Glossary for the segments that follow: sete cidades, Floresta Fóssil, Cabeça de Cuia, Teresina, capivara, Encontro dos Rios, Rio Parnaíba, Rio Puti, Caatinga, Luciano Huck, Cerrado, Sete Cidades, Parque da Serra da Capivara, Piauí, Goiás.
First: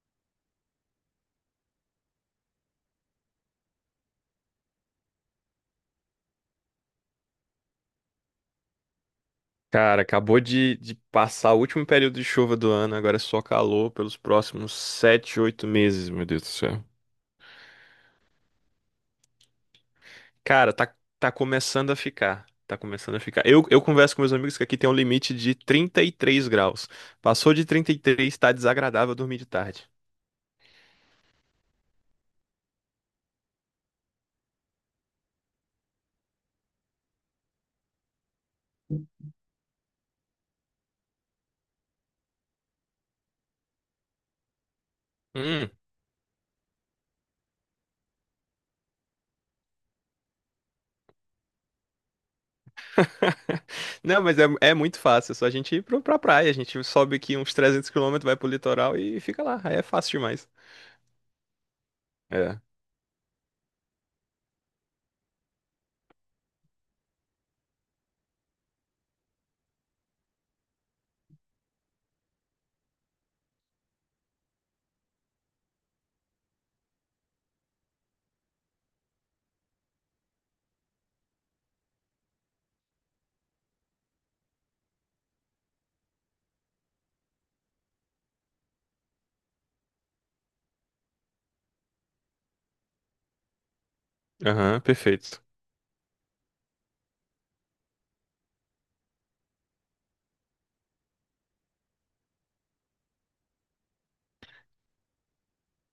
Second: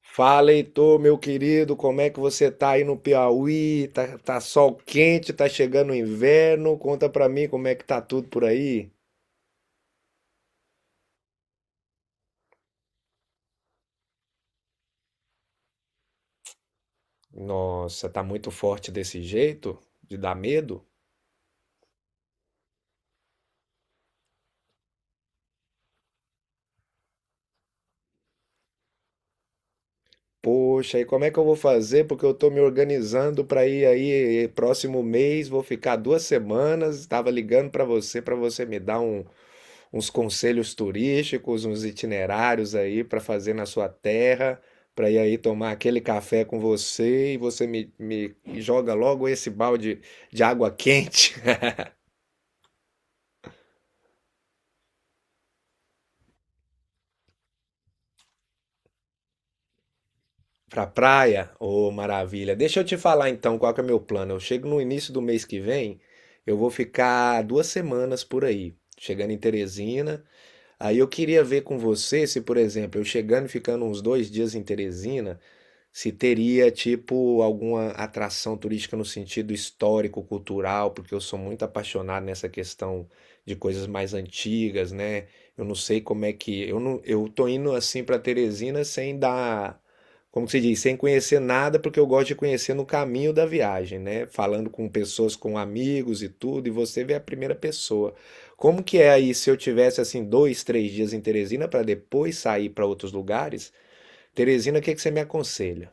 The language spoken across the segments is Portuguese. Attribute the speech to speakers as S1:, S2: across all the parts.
S1: Fala, Heitor, meu querido, como é que você tá aí no Piauí? Tá sol quente, tá chegando o inverno. Conta pra mim como é que tá tudo por aí.
S2: Cara, acabou de passar o último período de chuva do ano, agora é só calor pelos próximos 7, 8 meses, meu Deus do céu.
S1: Nossa, tá muito forte desse jeito? De dar
S2: Cara,
S1: medo?
S2: tá começando a ficar. Tá começando a ficar. Eu converso com meus amigos que aqui tem um limite de 33 graus. Passou de 33, tá desagradável dormir de tarde.
S1: Poxa, e como é que eu vou fazer? Porque eu tô me organizando pra ir aí próximo mês, vou ficar 2 semanas. Tava ligando pra você me dar uns conselhos turísticos, uns itinerários aí para fazer na sua terra, para ir aí
S2: Hum.
S1: tomar aquele café com você e você me joga logo esse balde de água quente
S2: Não, mas é muito fácil, é só a gente ir pra praia. A gente sobe aqui uns 300 quilômetros, vai pro litoral e fica lá. Aí é fácil demais.
S1: para praia. Ô, maravilha!
S2: É.
S1: Deixa eu te falar então qual que é meu plano. Eu chego no início do mês que vem, eu vou ficar duas semanas por aí, chegando em Teresina. Aí eu queria ver com você se, por exemplo, eu chegando e ficando uns 2 dias em Teresina, se teria, tipo, alguma atração turística no sentido histórico, cultural, porque eu sou muito apaixonado nessa questão de coisas mais antigas, né? Eu não sei como é que. Eu não, eu tô indo assim para Teresina sem dar, como que se diz, sem conhecer nada, porque eu gosto de conhecer no caminho da viagem, né? Falando
S2: Aham,
S1: com pessoas,
S2: perfeito.
S1: com amigos e tudo, e você vê a primeira pessoa. Como que é aí se eu tivesse assim dois, três dias em Teresina para depois sair para outros lugares? Teresina, o que que você me aconselha?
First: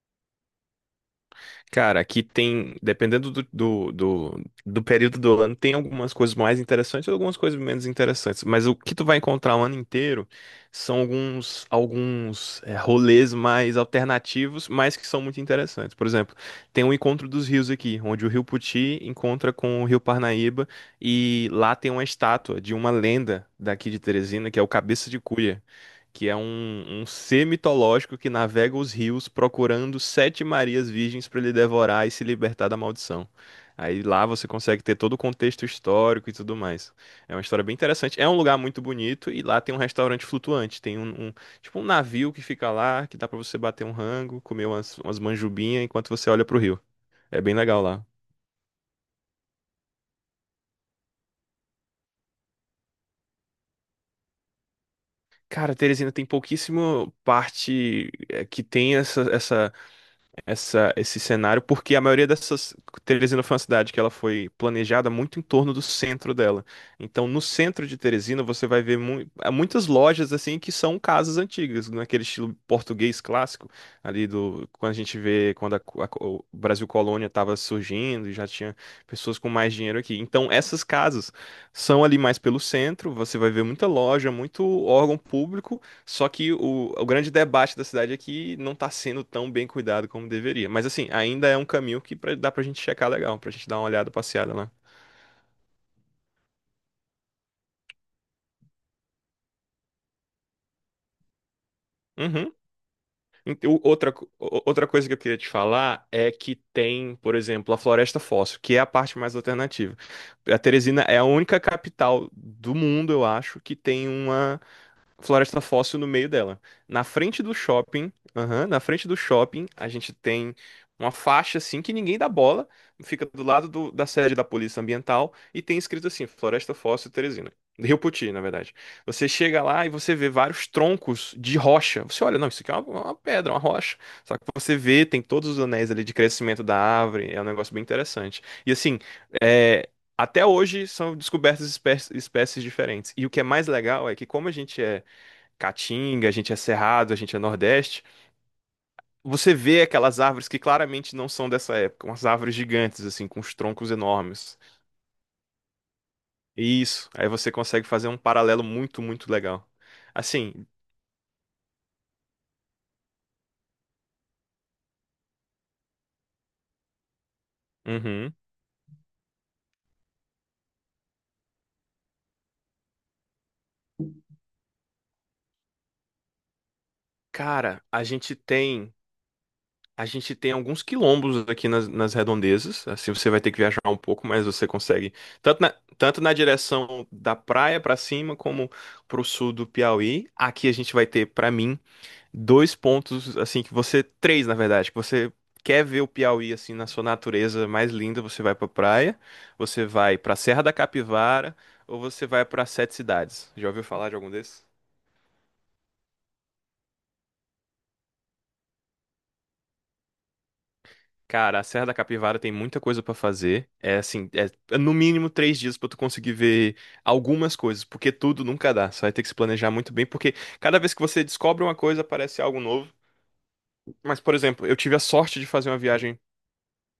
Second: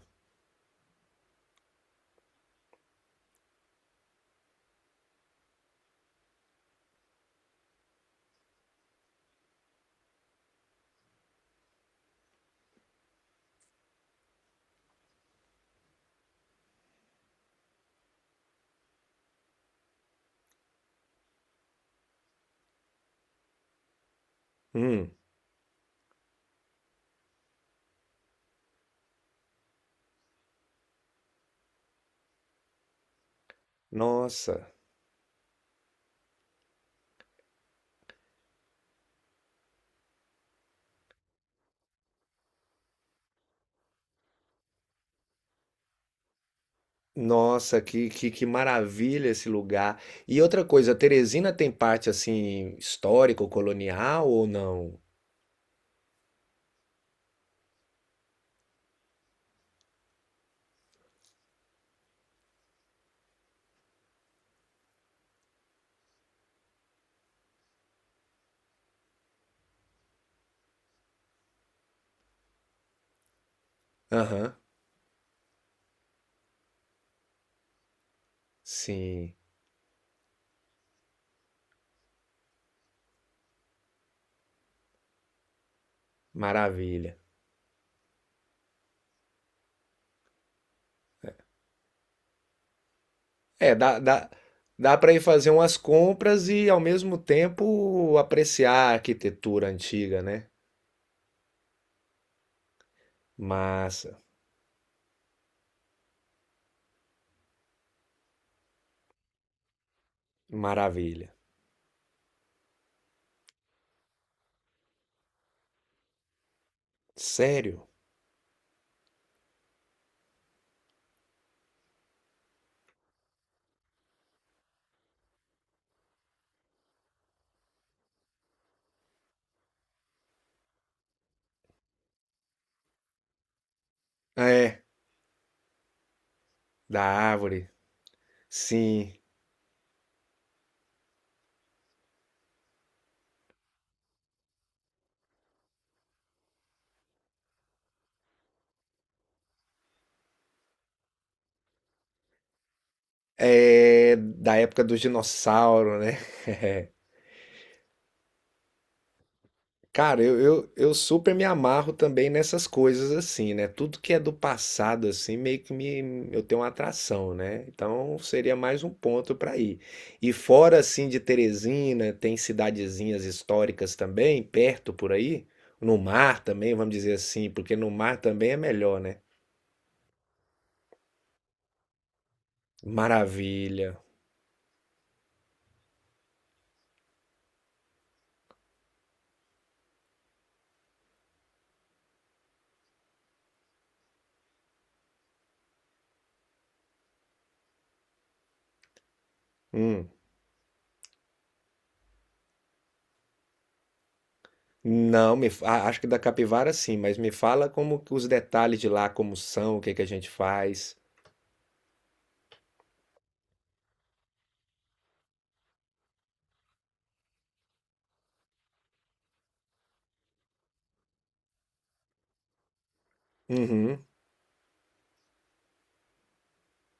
S2: Cara, aqui tem, dependendo do período do ano, tem algumas coisas mais interessantes e algumas coisas menos interessantes. Mas o que tu vai encontrar o ano inteiro são alguns rolês mais alternativos, mas que são muito interessantes. Por exemplo, tem o Encontro dos Rios aqui, onde o Rio Puti encontra com o Rio Parnaíba e lá tem uma estátua de uma lenda daqui de Teresina, que é o Cabeça
S1: Hum,
S2: de Cuia, que é um ser mitológico que navega os rios procurando sete Marias virgens para ele devorar e se libertar da maldição. Aí lá você
S1: Nossa,
S2: consegue ter todo o contexto histórico e tudo mais. É uma história bem interessante. É um lugar muito bonito e lá tem um restaurante flutuante. Tem tipo um navio que fica lá, que dá para você bater um rango, comer umas manjubinhas enquanto você olha pro rio. É bem
S1: nossa,
S2: legal lá.
S1: que maravilha esse lugar. E outra coisa, Teresina tem parte assim histórico-colonial ou não?
S2: Cara, Teresina tem pouquíssimo parte, que tem esse cenário, porque a maioria dessas. Teresina foi uma cidade que ela foi planejada muito em torno do centro dela. Então, no centro de Teresina, você vai ver há muitas lojas assim que são casas antigas, naquele estilo português clássico, ali
S1: Aham,
S2: do. Quando a gente vê, quando o Brasil Colônia estava surgindo e já tinha
S1: sim,
S2: pessoas com mais dinheiro aqui. Então, essas casas são ali mais pelo centro, você vai ver muita loja, muito órgão público. Só que o
S1: maravilha.
S2: grande debate da cidade é que não tá sendo tão bem cuidado como deveria. Mas assim, ainda é um caminho que, dá pra gente checar legal, pra gente
S1: É,
S2: dar uma
S1: dá,
S2: olhada
S1: dá,
S2: passeada lá.
S1: dá para ir fazer umas compras e ao mesmo tempo apreciar a arquitetura antiga, né?
S2: Uhum. Ent- o- Outra,
S1: Massa,
S2: co- o- outra coisa que eu queria te falar é que tem, por exemplo, a Floresta Fóssil, que é a parte mais alternativa. A Teresina é a
S1: maravilha.
S2: única capital do mundo, eu acho, que tem uma Floresta Fóssil no meio dela. Na frente do
S1: Sério?
S2: shopping, aham, na frente do shopping, a gente tem uma faixa assim que ninguém dá bola, fica do lado da sede da Polícia Ambiental e tem escrito assim, Floresta Fóssil Teresina. Rio Poti, na verdade. Você chega lá e você vê vários troncos de rocha. Você olha, não, isso aqui é uma pedra, uma rocha. Só que você
S1: É,
S2: vê, tem todos os anéis ali de crescimento da
S1: da
S2: árvore, é um
S1: árvore,
S2: negócio bem interessante. E assim,
S1: sim.
S2: é, até hoje são descobertas espécies diferentes. E o que é mais legal é que, como a gente é Caatinga, a gente é Cerrado, a gente é Nordeste. Você vê aquelas árvores que claramente não são dessa época, umas árvores gigantes, assim, com os troncos
S1: É da
S2: enormes.
S1: época dos dinossauros, né?
S2: Isso, aí você consegue fazer um paralelo muito, muito legal.
S1: Cara, eu,
S2: Assim,
S1: eu, eu super me amarro também nessas coisas assim, né? Tudo que é do passado, assim, meio que eu tenho uma atração, né? Então
S2: uhum.
S1: seria mais um ponto para ir. E fora, assim, de Teresina, tem cidadezinhas históricas também, perto por aí. No mar também, vamos dizer assim, porque
S2: Cara,
S1: no
S2: a
S1: mar
S2: gente
S1: também é
S2: tem.
S1: melhor, né?
S2: A gente tem alguns quilombos aqui nas redondezas. Assim, você vai ter que viajar
S1: Maravilha.
S2: um pouco, mas você consegue. Tanto na, tanto na direção da praia pra cima, como pro sul do Piauí. Aqui a gente vai ter, pra mim, dois pontos, assim, que você. Três, na verdade, que você quer ver o Piauí, assim, na sua natureza mais linda, você vai pra praia, você
S1: Hum.
S2: vai pra Serra da Capivara, ou você vai pra Sete Cidades. Já ouviu falar de algum desses?
S1: Não, ah, acho que da capivara sim, mas me fala como que os detalhes de lá, como são, o que que a gente faz.
S2: Cara, a Serra da Capivara tem muita coisa pra fazer. É assim, é no mínimo 3 dias pra tu conseguir ver algumas coisas, porque tudo nunca dá. Você vai ter que se planejar muito bem, porque cada vez que você descobre uma coisa, aparece algo novo.
S1: Uhum.
S2: Mas, por exemplo, eu tive a sorte de fazer uma viagem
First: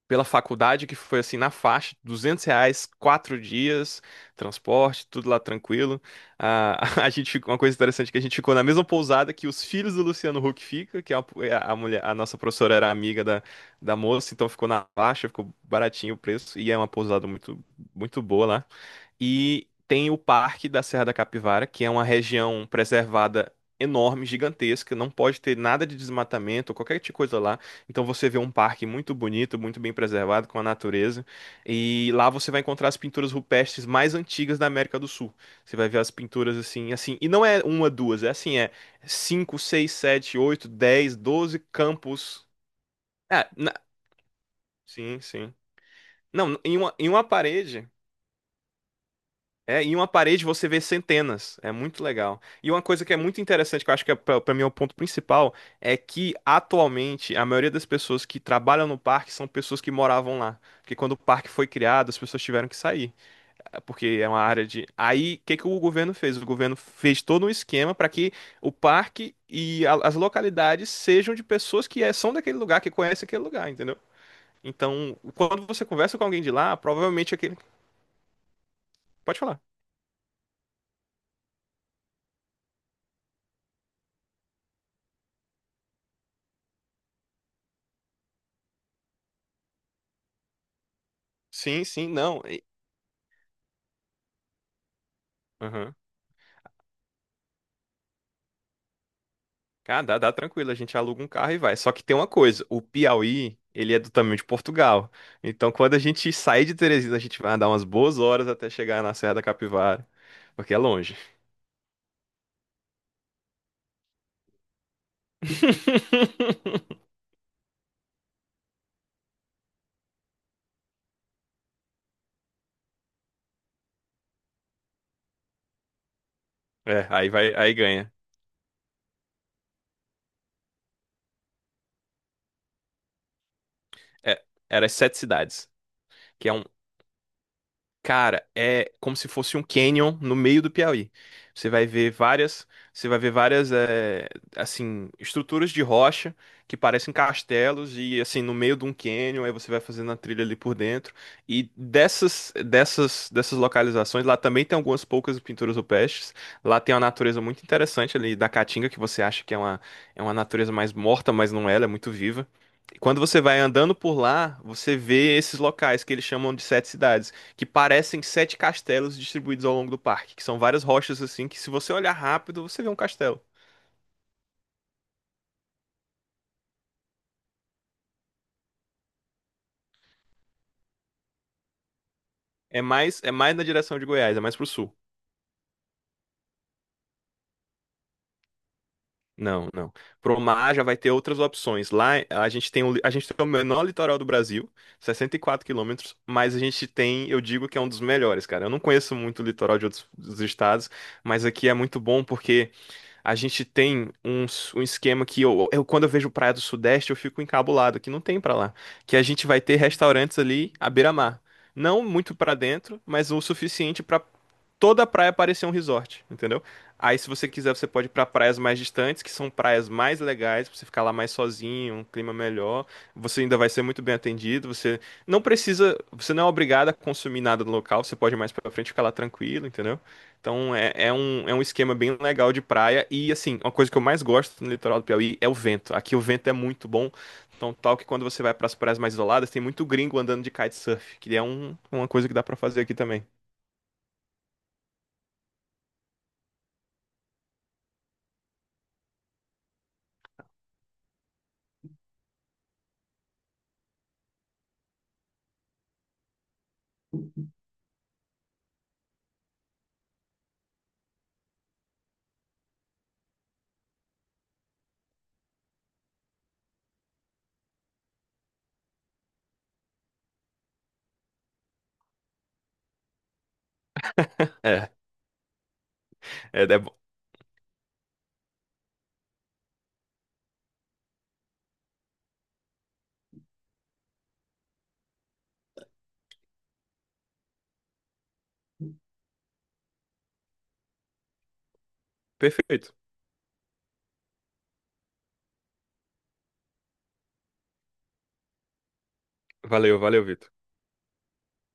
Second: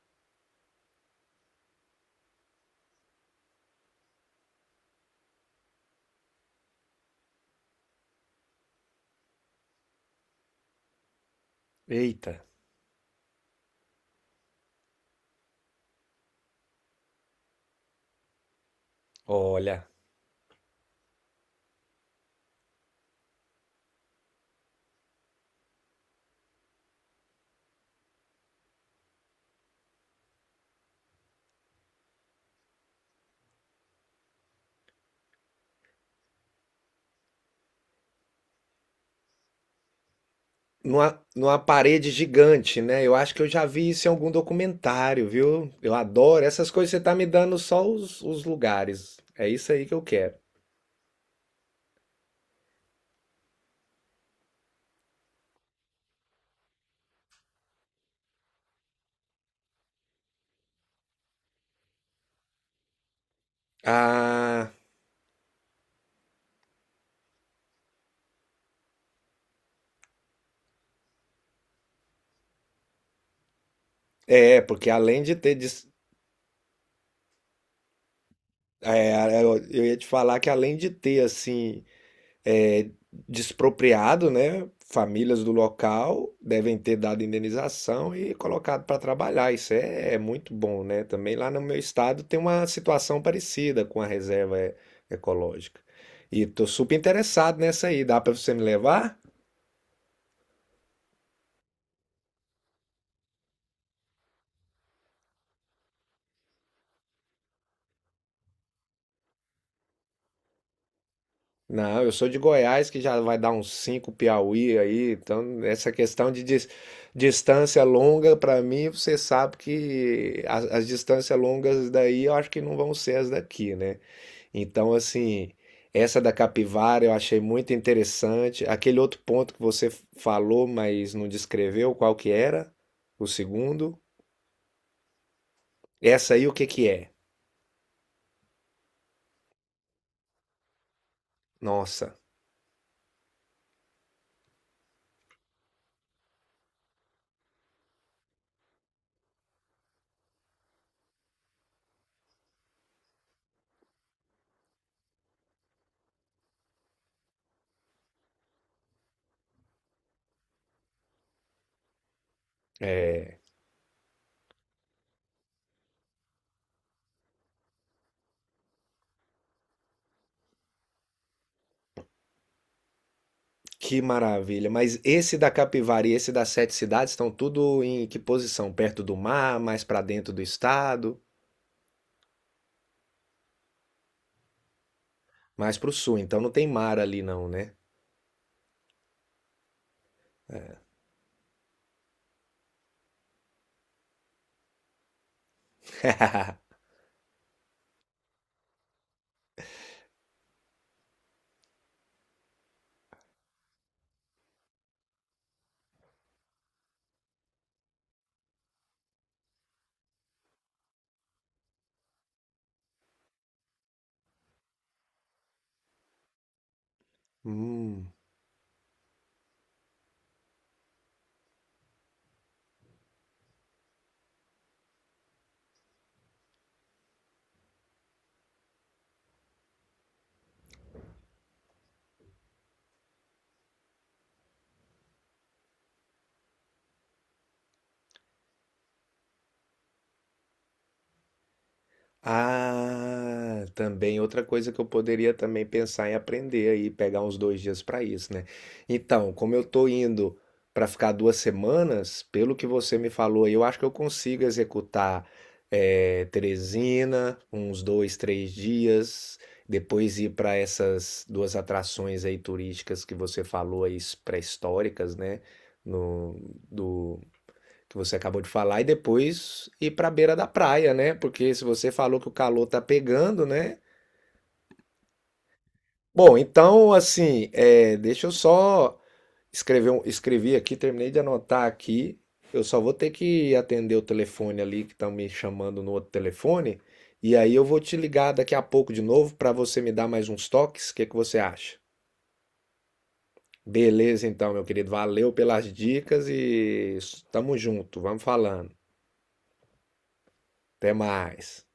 S2: pela faculdade, que foi assim na faixa, 200 reais, 4 dias, transporte, tudo lá tranquilo. Ah, a gente, uma coisa interessante é que a gente ficou na mesma pousada que os filhos do Luciano Huck fica, que a mulher, a nossa
S1: Eita.
S2: professora era amiga da moça, então ficou na faixa, ficou baratinho o preço e é uma pousada muito, muito boa lá. E
S1: Olha.
S2: tem o Parque da Serra da Capivara, que é uma região preservada enorme, gigantesca, não pode ter nada de desmatamento ou qualquer tipo de coisa lá. Então você vê um parque muito bonito, muito bem preservado, com a natureza. E lá você vai encontrar as pinturas rupestres mais antigas da América do Sul. Você vai ver as pinturas assim, assim. E não é uma, duas, é assim, é cinco, seis, sete, oito, 10,
S1: Numa, numa
S2: doze
S1: parede
S2: campos.
S1: gigante, né? Eu acho que
S2: É,
S1: eu já vi isso em algum
S2: sim,
S1: documentário,
S2: sim.
S1: viu? Eu adoro
S2: Não,
S1: essas
S2: em
S1: coisas,
S2: uma,
S1: você
S2: em
S1: tá
S2: uma
S1: me dando só
S2: parede.
S1: os lugares. É isso
S2: É,
S1: aí que
S2: em
S1: eu
S2: uma
S1: quero.
S2: parede você vê centenas. É muito legal. E uma coisa que é muito interessante, que eu acho que é, pra mim é o ponto principal, é que atualmente a maioria das pessoas que trabalham no parque são pessoas que moravam lá. Porque quando o parque foi criado, as pessoas tiveram que sair, eh, porque é uma área
S1: Ah,
S2: de. Aí, o que que o governo fez? O governo fez todo um esquema para que o parque e as localidades sejam de pessoas que, eh, são daquele lugar, que conhecem aquele lugar, entendeu?
S1: é, porque
S2: Então,
S1: além de ter.
S2: quando você conversa com alguém de lá, provavelmente é aquele. Pode
S1: É, eu
S2: falar.
S1: eu ia te falar que além de ter, assim. É, despropriado, né? Famílias do local devem ter dado indenização e colocado para trabalhar. Isso é, é muito bom, né? Também lá no meu
S2: Sim, sim,
S1: estado tem
S2: não.
S1: uma situação parecida com a reserva ecológica.
S2: Aham.
S1: E tô super interessado nessa aí. Dá para você me levar?
S2: Cara, dá tranquilo, a gente aluga um carro e vai. Só que tem uma coisa, o Piauí, ele é do tamanho de Portugal. Então, quando a gente sair de Teresina, a gente vai andar umas boas horas até chegar na Serra da Capivara, porque é longe.
S1: Não, eu sou de Goiás, que já vai dar uns 5 Piauí aí. Então, essa questão de distância longa, para mim, você sabe que as distâncias longas daí eu acho que não vão ser as daqui, né? Então, assim, essa da capivara
S2: É,
S1: eu
S2: aí
S1: achei
S2: vai,
S1: muito
S2: aí ganha.
S1: interessante. Aquele outro ponto que você falou, mas não descreveu qual que era, o segundo.
S2: É, era as sete cidades,
S1: Essa aí
S2: que é
S1: o
S2: um,
S1: que que é?
S2: cara, é como se fosse um canyon no meio do Piauí. Você vai ver
S1: Nossa,
S2: várias, você vai ver várias, eh, assim, estruturas de rocha que parecem castelos e assim no meio de um canyon, aí você vai fazendo a trilha ali por dentro. E dessas localizações, lá também tem algumas poucas pinturas rupestres. Lá tem uma natureza muito interessante ali da Caatinga que você acha que é uma, natureza mais morta, mas não é, ela é muito viva. E quando você vai andando por lá, você vê esses locais que eles chamam de sete cidades, que parecem sete castelos distribuídos ao longo do parque, que são várias rochas assim, que se você olhar rápido, você vê um castelo.
S1: que maravilha. Mas esse da capivara e esse das sete cidades estão tudo em que posição? Perto do mar, mais para dentro do estado,
S2: É mais na direção de Goiás, é mais pro sul.
S1: mais para o sul. Então não tem mar ali não, né?
S2: Não, não. Pro mar já vai ter outras opções. Lá a gente tem o menor litoral do Brasil, 64 quilômetros, mas a gente tem, eu digo que é um dos melhores, cara. Eu não conheço muito o litoral de outros dos estados, mas aqui é muito bom porque a gente tem um esquema que, quando eu vejo praia do Sudeste, eu fico encabulado, que não tem pra lá. Que a gente vai ter restaurantes ali à beira-mar. Não muito pra dentro, mas o suficiente pra toda a praia parecia um resort, entendeu? Aí, se você quiser, você pode ir
S1: Hum.
S2: pra praias mais distantes, que são praias mais legais, pra você ficar lá mais sozinho, um clima melhor. Você ainda vai ser muito bem atendido. Você não precisa, você não é obrigado a consumir nada no local, você pode ir mais pra frente e ficar lá tranquilo, entendeu? Então, é um esquema bem legal de praia. E, assim, uma coisa que eu mais gosto no litoral do Piauí é o vento. Aqui o vento é muito bom. Então, tal que quando você vai pras praias mais isoladas, tem muito gringo andando de kitesurf, que é uma coisa que dá pra fazer aqui também.
S1: Ah, também outra coisa que eu poderia também pensar em aprender aí, pegar uns 2 dias para isso, né? Então, como eu tô indo para ficar 2 semanas, pelo que você me falou, aí, eu acho que eu consigo executar Teresina, uns dois, três dias, depois ir para essas duas atrações aí turísticas que você falou aí, pré-históricas, né? No, que você acabou de falar, e depois ir para a beira da praia, né? Porque se você falou que o calor tá pegando, né?
S2: É,
S1: Bom,
S2: é, é
S1: então, assim, é, deixa eu só escrevi aqui, terminei de anotar aqui. Eu só vou ter que atender o telefone ali que estão me chamando no outro telefone, e aí eu vou te ligar daqui a pouco de novo para você me dar mais uns toques. O que que você acha?
S2: Perfeito.
S1: Beleza, então, meu querido. Valeu pelas dicas e tamo junto. Vamos falando.
S2: Valeu, valeu, Vitor.
S1: Até mais.